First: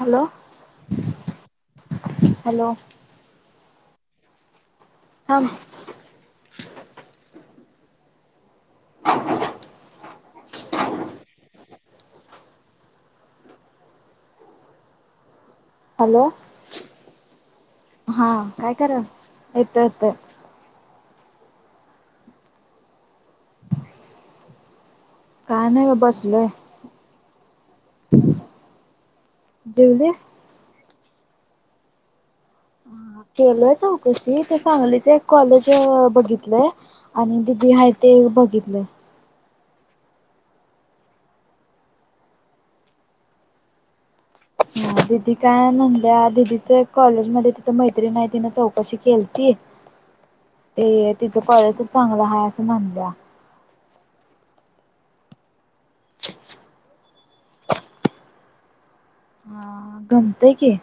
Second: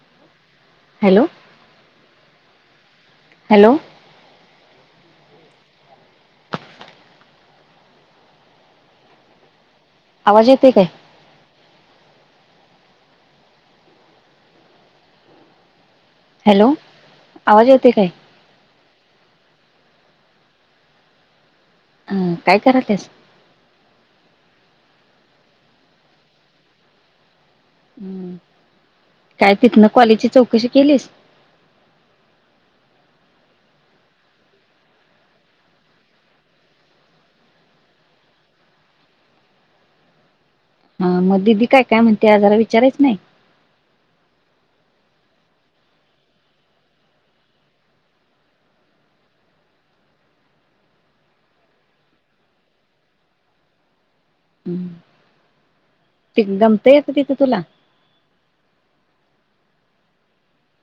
Hello hello hello hello थांब [inaudible] आवाज येतय काय? हॅलो आवाज येते काय हा काय करा येत येत. अं काय करात्यास. का नाही व बसलोय. हूं काय तिथन जेवलीस कॉलेजची चौकशी केलीस. केलंय चौकशी तर सांगलीच एक कॉलेज बघितलंय आणि दिदी हाय ते बघितलं हा मग दिदी काय काय म्हणते, आ जरा विचारायच नाही दिदी काय म्हनल्या दिदीच कॉलेज मध्ये तिथं मैत्रीन हाय तिनं चौकशी केलती ते तिच कॉलेजच चांगलं आहे असं म्हनल्या हूं ती गमत येत तिथं तुला. हा गमतय की.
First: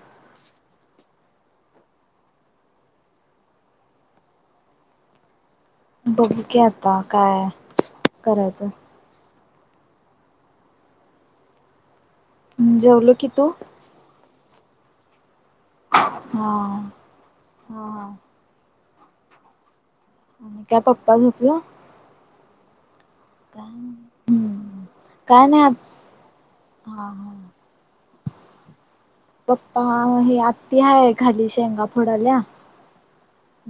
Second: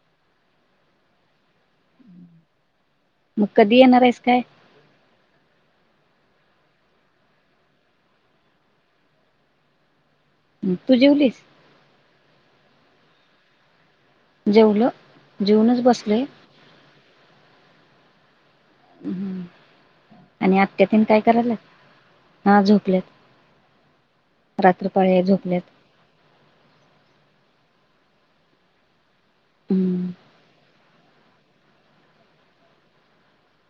कधी येणार आहेस काय? बघु की आता काय करायचं. ह तू जेवलीस? जेवलो की तू? जेवलं जेऊनच बसले. ह हा. आणि आत्या तेन काय करायला हा झोपल्यात. काय, रात्रपाळी काय नाही झोपल्यात हा हा. पप्पा हम्म हे आत्या हाहे खाली शेंगा फोडाल्या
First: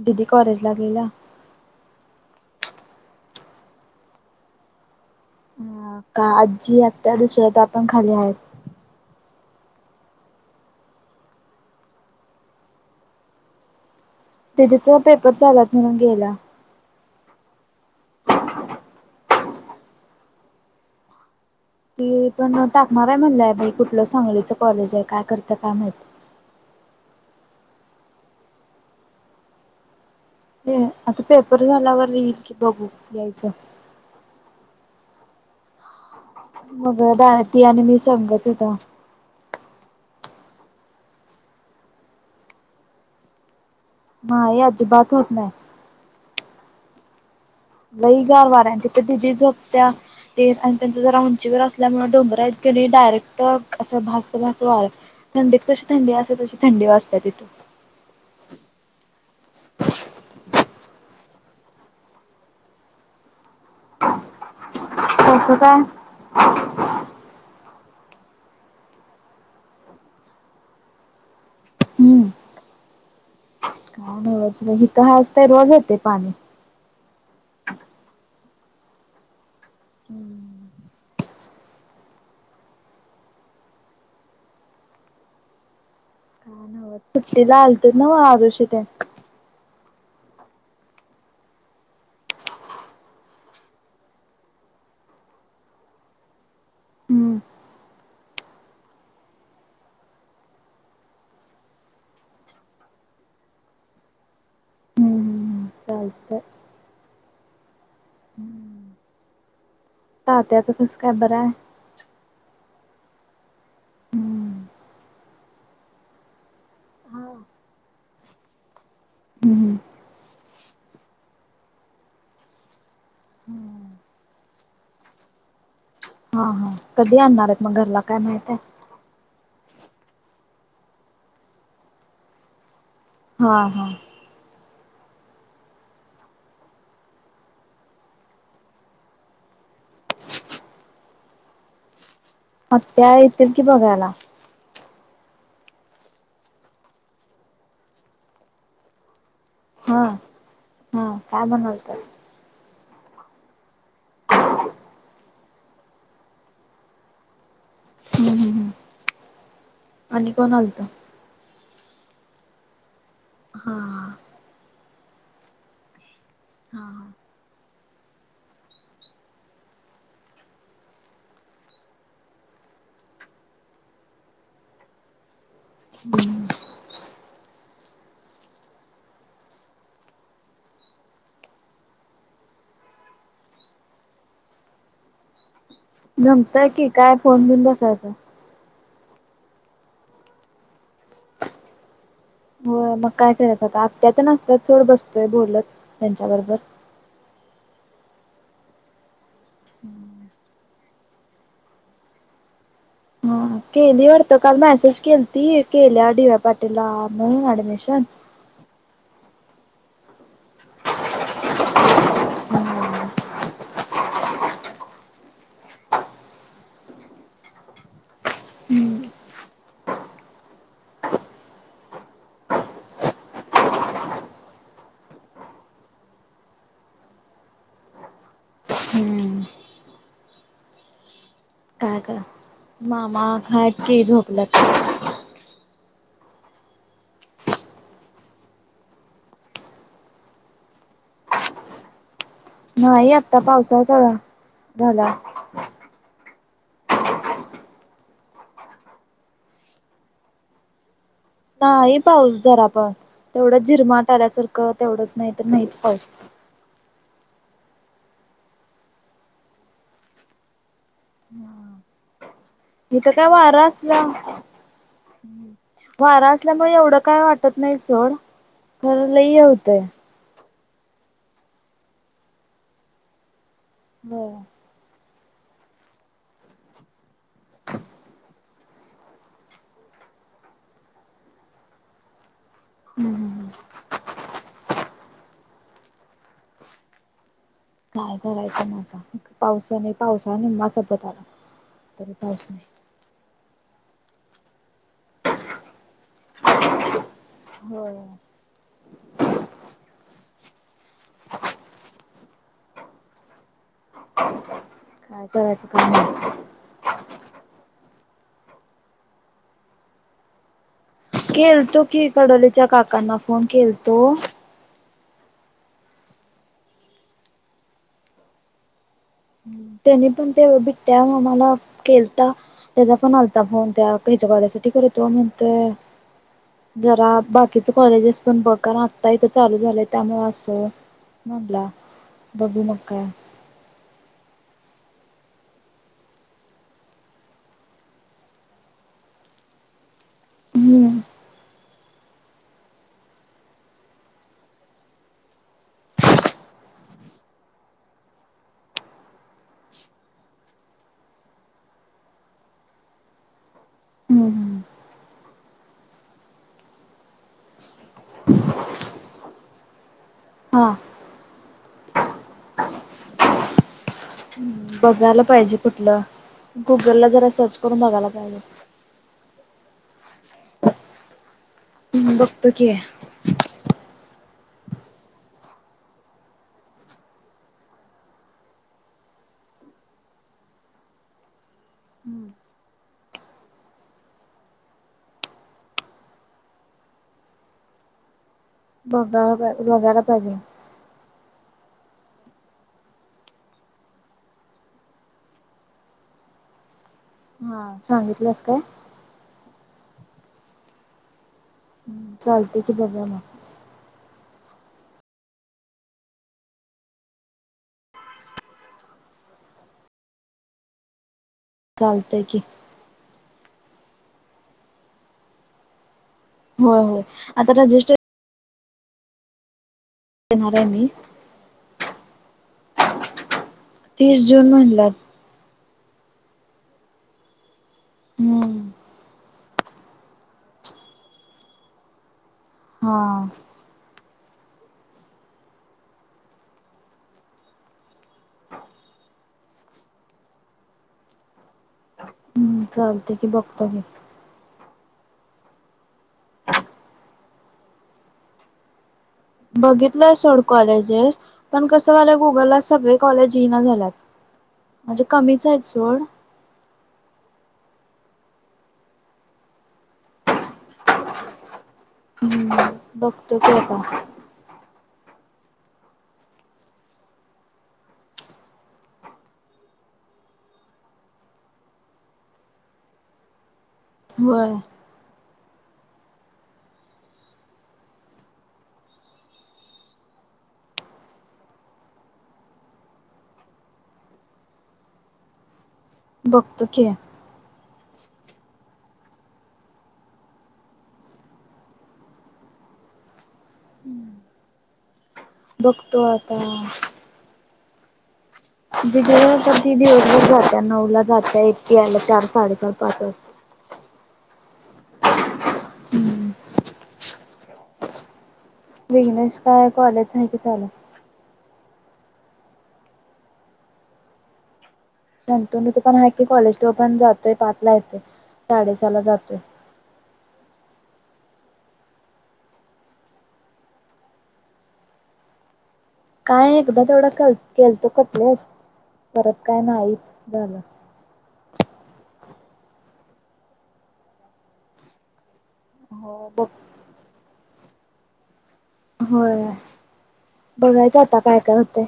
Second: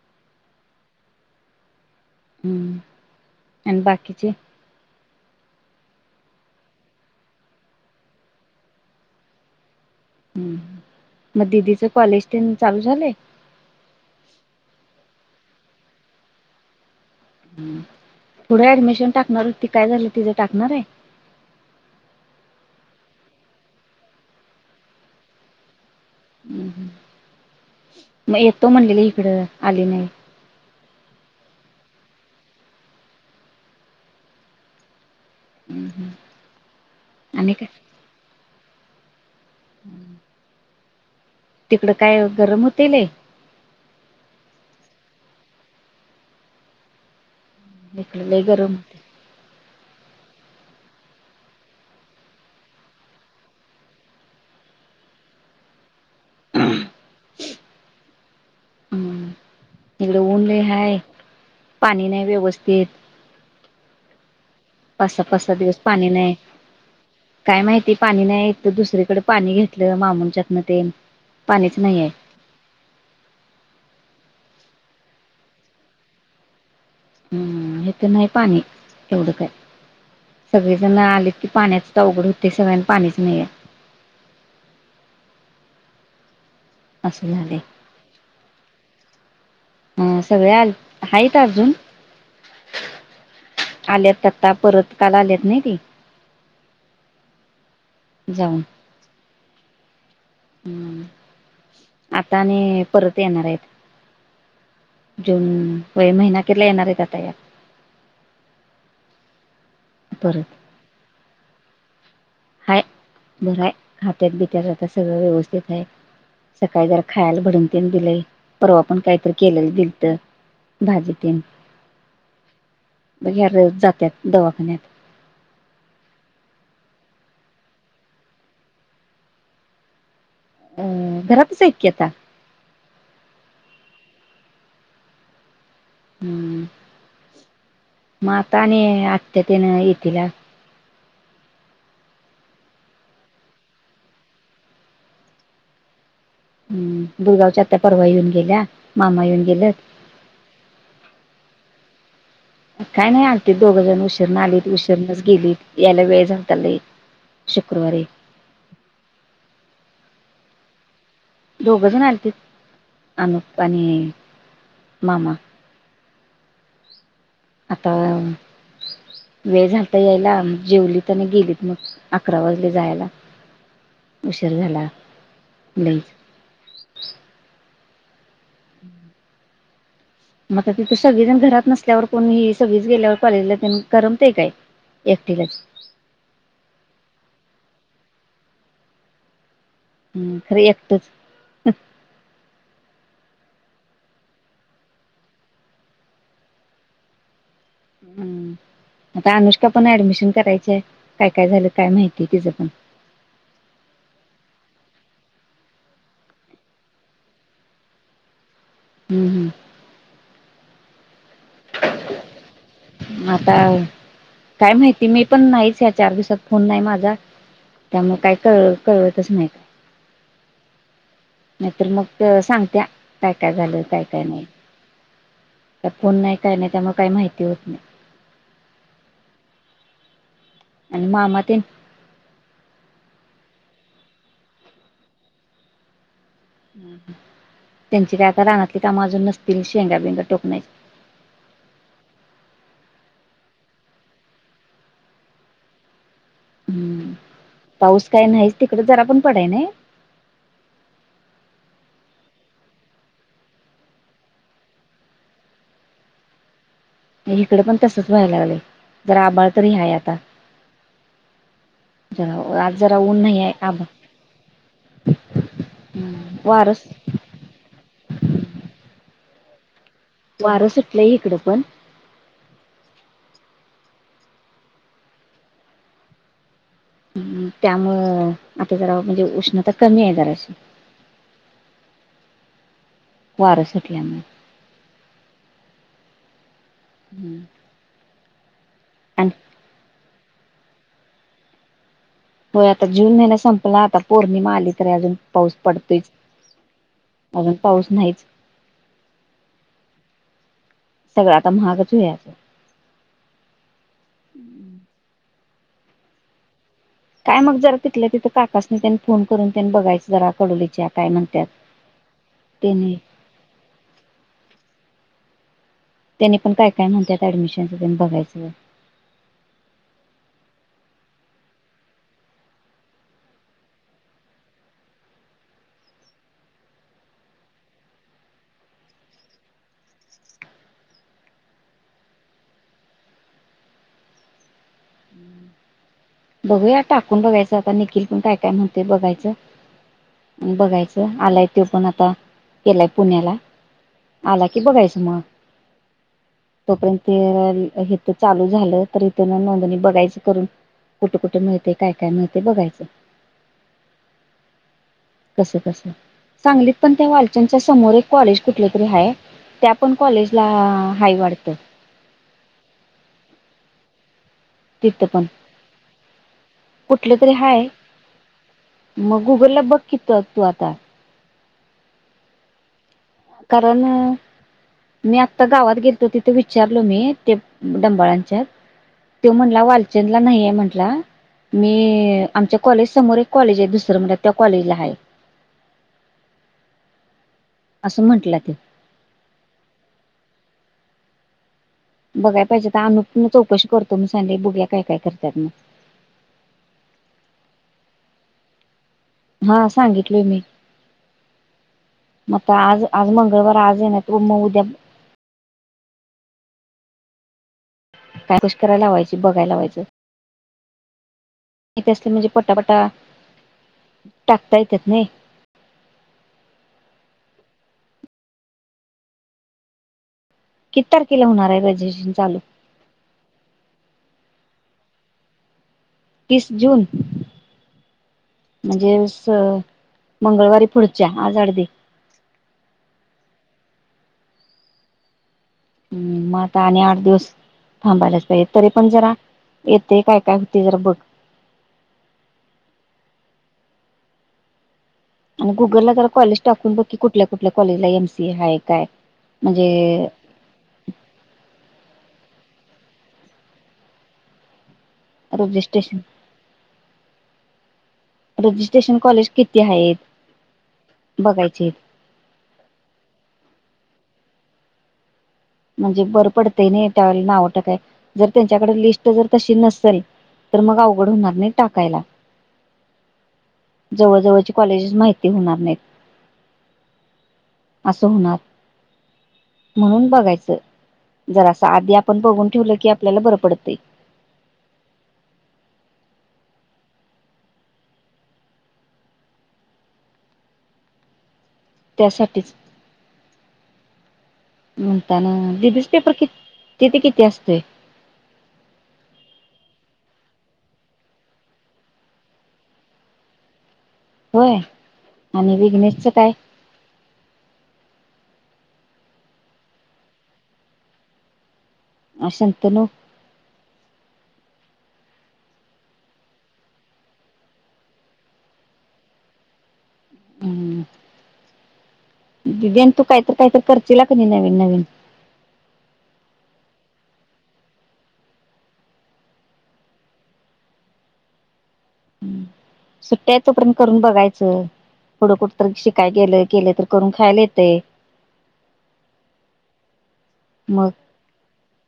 दिदी कॉलेजला गेल्या हम्म आणि बाकीचे. ह का आजी आत्या दुसऱ्या त्या आपण खाली आहेत. हं म दिदीच कॉलेज तेन चालू झाले दीदींचं पेपर चालु आहेत म्हणून गेला. पुढे ऍडमिशन टाकणार हो ती काय झाली तिचं टाकणार आहे. ती पण टाकणार आहे म्हणलंय, कुठलं सांगलीच कॉलेज आहे, काय करता काय माहीत हूं हूं म येतो म्हणलेली इकडं आली नाही ह आता पेपर झालावर यील की बघू यायच हम्म. मग दाय ती आणि मी संगच येतो हूं! तिकडं काय गरम होतलय? नाय अजीबात होत नाही. लही इकडं लय गरम गारवाार्यां त न होते तिथं दिदी झोपत्या ते आणि त्यांच जरा उंचीवर असल्यामुळे डोंगरा इतके नी डायरेक्ट असं भास भास वा थंडीत कशी थंडी असे तशी थंडी वाजते तीथून ईकड ऊनले हाय पाणी नाही व्यवस्थित. पास सा पास सा कसं काय? दिवस पाणी नाही, काय माहिती पाणी नाही तर दुसरीकडे पाणी घेतलं मामु च्यातन ते पाणीच नाही आहे हम्म काय नाही वांच व हीथ हाय असतय रोज येतय पाणी. हम्म हीत नाही पाणी एवड काय. सगळे जण आलेत की पाण्याच अवघड होतय सगळ्यांना पाणीच नहिय. [inaudible] काय असं सुट्टीला झालंय आलत ना व आरुशी ते. हा सगळे आल आहेत अजून. आल्यात आता परत काला आल्यात नाही ती हम्म. जाऊन. हूं आता आणि परत येणार आहेत. हम्म जून हम्म व महिना चालतंय. अखेरला येणार आहे आता या. परत तात्याचं कसं काय बरं आहे. हाय घरय हातत बित्यात हाय? राहता सगळं व्यवस्थित आहे सकाळी जरा खायला भाडंग दिलेय परवा पण काहीतरी केले हम्म. दिल तर भाजीतीलन बर जातात दवाखान्यात हा हा कधी आणणार आहेत मग घरला काय माहित आहे अ घरातच ऐक आता हा हा हम् माता आणि आत्यातेन येतीलला आत्या येतील की बघायला हम् गुरगावच्या आ परवा येऊन गेल्या मामा येऊन गेलेत हा हा काय म्हणालत्या मग काय नाही आलतीत दोघं जण उशीरण आलीत उशीरणच गेलीत यायला वेळ झाला शुक्रवारी हम्म हम्म आणि कोण आलत दोघंजण आणतील अमप हा आणि हा मामा हा आता वेळ झाल ता यायला मग जेवलीत आणि गेलीत मग अकरा वाजले जायला उशीर झाल्ता लय हम्म मग तिथे सगळीजण घरात नसल्यावर कोणीही सगळीच गेल्यावर कॉलेजला करमते काय एक ठठीकच गमतय कि काय फोन घेऊन बसायचा हम् खरी एकटच हो मग काय करायचं आता आत्या तेन अ सतात सो ड बसतोय बोलत त्यांच्या बरोबर हम्म आता अनुष्का पण ऍडमिशन करायच आहे काय काय झालं काय माहितीय तिचं पण हा केली वरत काल मॅसेज केली ती केल्या व्या पाटीलला म्हणून ऍडमिशन हम्म हम्म हम्म आता काय माहिती मी पण नाहीच ह्या चार दिवसात फोन नाही माझा त्यामुळे काही क कळवतच नाही काय नाहीतर मग सांगत्या काय काय झालं काय काय नाही त्या पुण नाही काय नाही त्यामुळे काही माहिती होत नाही हम्म आणि मामा तन काय करा मामा हा यत क झोपलंत त्यांची काका रानाातली तर माजून नसतील शेंगा बेंगा टोकण्याची नाही आता पावसाचा झाला हम्म पाऊस काय नाहीच तिकड जरा पण पडाय ना हा ह पावस जरा पा तेवढं जिरमाट आल्यासारखं तेवढंच नाही तर नाहीच पास हिकडे पण तसच व्हायला लागले जर आबाळ तरी हय आता ह जरा आज जरा मी तर ऊन काय नाही आहे वार आभाळ असला वारा वार असल्यामुळे एवढं काय वाटत नाही सोड ल होतं वारं सुटलंय इकड पण हो ह त्यामुळं आता जरा म्हणजे उष्णता कमी आहे जराशी ह वारं सुटल्यामुळे हम्म काय करायचं ना आता पावसा नाही पावसा निम्मा सोबत आला तरी पाऊस हो नाही आता जून महिना संपला आता, पौर्णिमा आली तरी अजून पाऊस पडतोच. आजून पाऊस होय नाहीच. सगळं आता महागच होयाचं. [inaudible] [unintelligible] काय मग जरा तितल्या तिथं काकास्नी तेन फोन करून तेन बघायचं जरा कडोलीच्या. काय म्हणत्यात केलतो कि, कडोलीच्या त्यानी काकांना फोन केलतो. त्यानी पण काय काय म्हणत्यात ऍडमिशनचं तेन बघायचं. त्यानी पण ते बिट्ट्या मामाला केलता. त्याजा पण आलता फोन त्या हेच्या गार्यासाठी कर तो म्हणतोय जरा बाकीचं कॉलेजेस पण बघ. कार आत्ता इथं चालू झालंय त्यामु असं. म्हणला बघू नका. बघूया टाकून बघायचं आता निखिल पण काय काय म्हणतय बघायचं. आन् हम्म बघायचं, आलाय तो पण आता केलाय पुण्याला. आला की बघायचं म. तोपर्यंत हे हितं चालू झालं तर हितं ना नोंदणी बघायचं करून. कुटं कुटं मिळते काय काय मिळते बघायचं. [inaudible] कसं कसं, सांगलीत पण त्या वालच्यांच्या समोर एक कॉलेज कुठलं तरी हाय. त्या पण कॉलेजला हा हाय वाडतं. [inaudible] हं तिथं बघायला पण पाहिजे कुठलं. गुगल ला कुठलं जरा तरी सर्च हाय करून बघायला पाहिजे. मग गुगलला बघ की त तू आता. बघतो की. कारण मी आत्ता गावात गेेलतो तिथं विचारलो मी ते डंबाळांच्यात. तो म्हणला वालचंदला नाहीये म्हंटला. मी आमच्या कॉलेज समोर एक कॉलेज आय दुसर म्हण त्या कॉलेजला हाय. [inaudible] असं म्हंटला ते. बगा बाय बगाला पाहिजे. बघाय पाहिजे ता अनुप म चौकशी करतो मी संडे बुगल्या काय काय करत्यात म. हां, सांगितलंस काय? हा सांगितलय मी. मता चालते की आज बघा आज मग मंगळवाराय आज येण्या अ म उद्या काय कुश कराय लावायची, बघाय लावायचं. इते असले चालतय म्हणजे की पटापटा टाकता येत्यात नाही. होय होय, आता रजिस्टर देणार आहे मी किती तारखेला होणार आय रजिशन चालू? तीस जून म्हणल्यात. तीस जून. हम्म म्हणजे अस मंगळवारी पुढच्या, आज अडदी. हां हम्, म आता आणि आठ दिवस थांबायलाच पाईये. तरी पण जरा येते काय काय होते जरा बघ. हम्म चालते की बघतो की. आणि गुगलला जरा कॉलेज टाकून बघ की, कुठल्या कुठल्या कॉलेजला एम सी ए हाय काय? म्हणजे बघितलंय सोड कॉलेजेस. पण कस झालय गुगलला सगळी कॉलेज येईना झाल्यात. म्हजे कमीच हाईत रजिस्ट्रेशन सोड. रजिस्ट्रेशन कॉलेज किती हायेत. बघायचे. हम्म. बघतो की आता. म्हणजे बरं पडतंय नई त्यावेळेला नाव टाकाय जर त्यांच्याकड लिस्ट जर तशी नसल तर मग अवघड होणार नाही टाकायला. जवळ होय जवळची कॉलेजेस माहिती होणार नाहीत. असं होणार, म्हणून बघायचं. जर अस आधी आपण बघून ठेवलं की आपल्याला बर पडतय. बघतो की. त्यासाठीच. हम्. आनं दिदीचं बघतो पेपर कि आता किती किती असतोय. दिदिचं पेपर ति दिवसभर जात्या नऊला जात्या एकटी यायला चार साडेचार पाच वाजत्यात. [inaudible] होय आणि विघ्नेशच हम्म काय? विघ्नेश काय कॉलेज हाय की चालू. अ शंतनु. शंतनुच पण हाय की कॉलेज त्यो पण जातोय पाचला येतोय. साडे सहाला जातोय. हम्म. दिदी आणि तू काहीतर काहीतर करशीला कनी नवीन नवीन. काय एकदा तेवढा कल केलतो [unintelligible] परत काय नाहीच झालं. सुट्ट्या हाय तोपर्यंत करून बघायचं थोडं कुठं तर शिकाय हो गेलं बघ केलं तर करून खायला ये तयं. होय. मग बघायचं आता काय काय होतय.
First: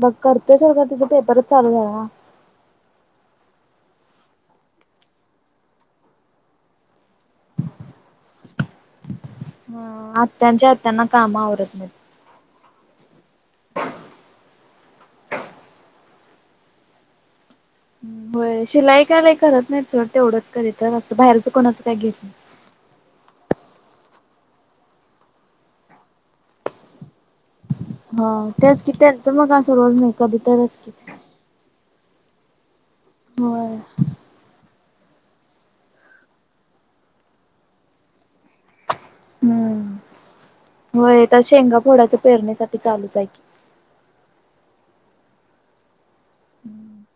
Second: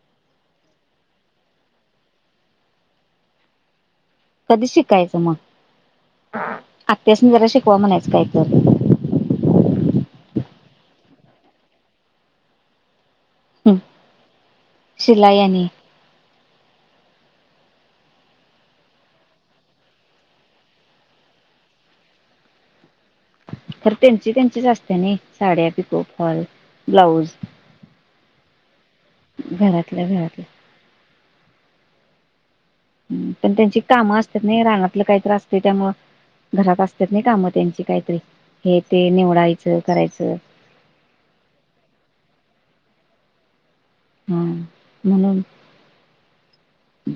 बघ करतोय सोडा तिचा पेपरच चालू झाला ना. कधी शिकायचं म. आत्यासनी जरा शिकवा म्हणायचं काय तर. हा आत्यांच्या आत्यांना काम आवरत नाही. ह् शिलाई आनी. होय. शिलाई काय लई करत नाही सोड तेवढंच कधितर, असं बाहेरच कोणाचं काही घेत नाही. [inaudible] खर त्यांची त्यांचीच असते नइ साड्या पिको फॉल ब्लाऊज. हा त्याच कि त्यांच मग अस रोज घरातल्या नाही कधी घरातल्या तरच कि. पण होय. त्यांची कामं असतात नाही रानाातलं काही तर असते त्यामुळ घरात असतात नाही काम त्यांची काही-तरी हे -ते निवडायचं हम्म करायचं. होय तर शेंगा फोडायच पेरण्यासाठी चालूच हाय की. हा म्हणुन [inaudible]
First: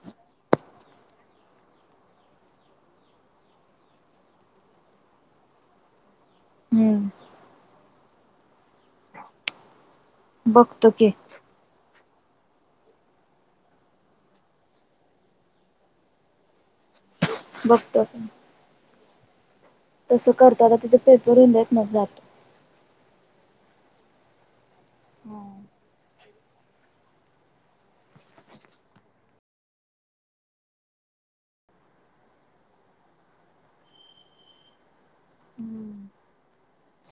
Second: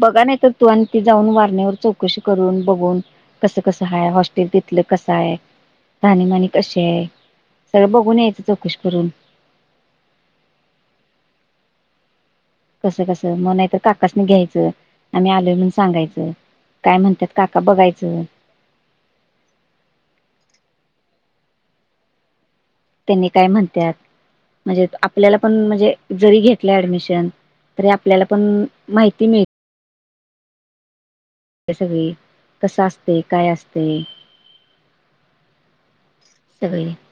बघा नाही तर तू आणि ती जाऊन वारण्यावर चौकशी करून बघून कसं -कसं हाय हॉस्टेल तिन - - तथलं कस हाय. राहणीमानी कशी हाय. हम्म सगळं बघून यायचं चौकशी करून. बघतो की.. कस- कसं मग नाही तर काकासनी घ्यायचं. आम्ही आलोय म्हणून सांगायचं काय म्हणत्यात काका बघतो बघायचं. तसं करतो आता. तिच पेपर होऊ दे मग जातो. त्यांनी काय म्हणत्यात, म्हणजे आपल्याला हा. पण म्हणजे जरी घेतलं ऍडमिशन तरी आपल्याला पण माहिती मिळते त्या सगळी कसं असतयं. काय असतयं. हम्म [inaudible] सगळी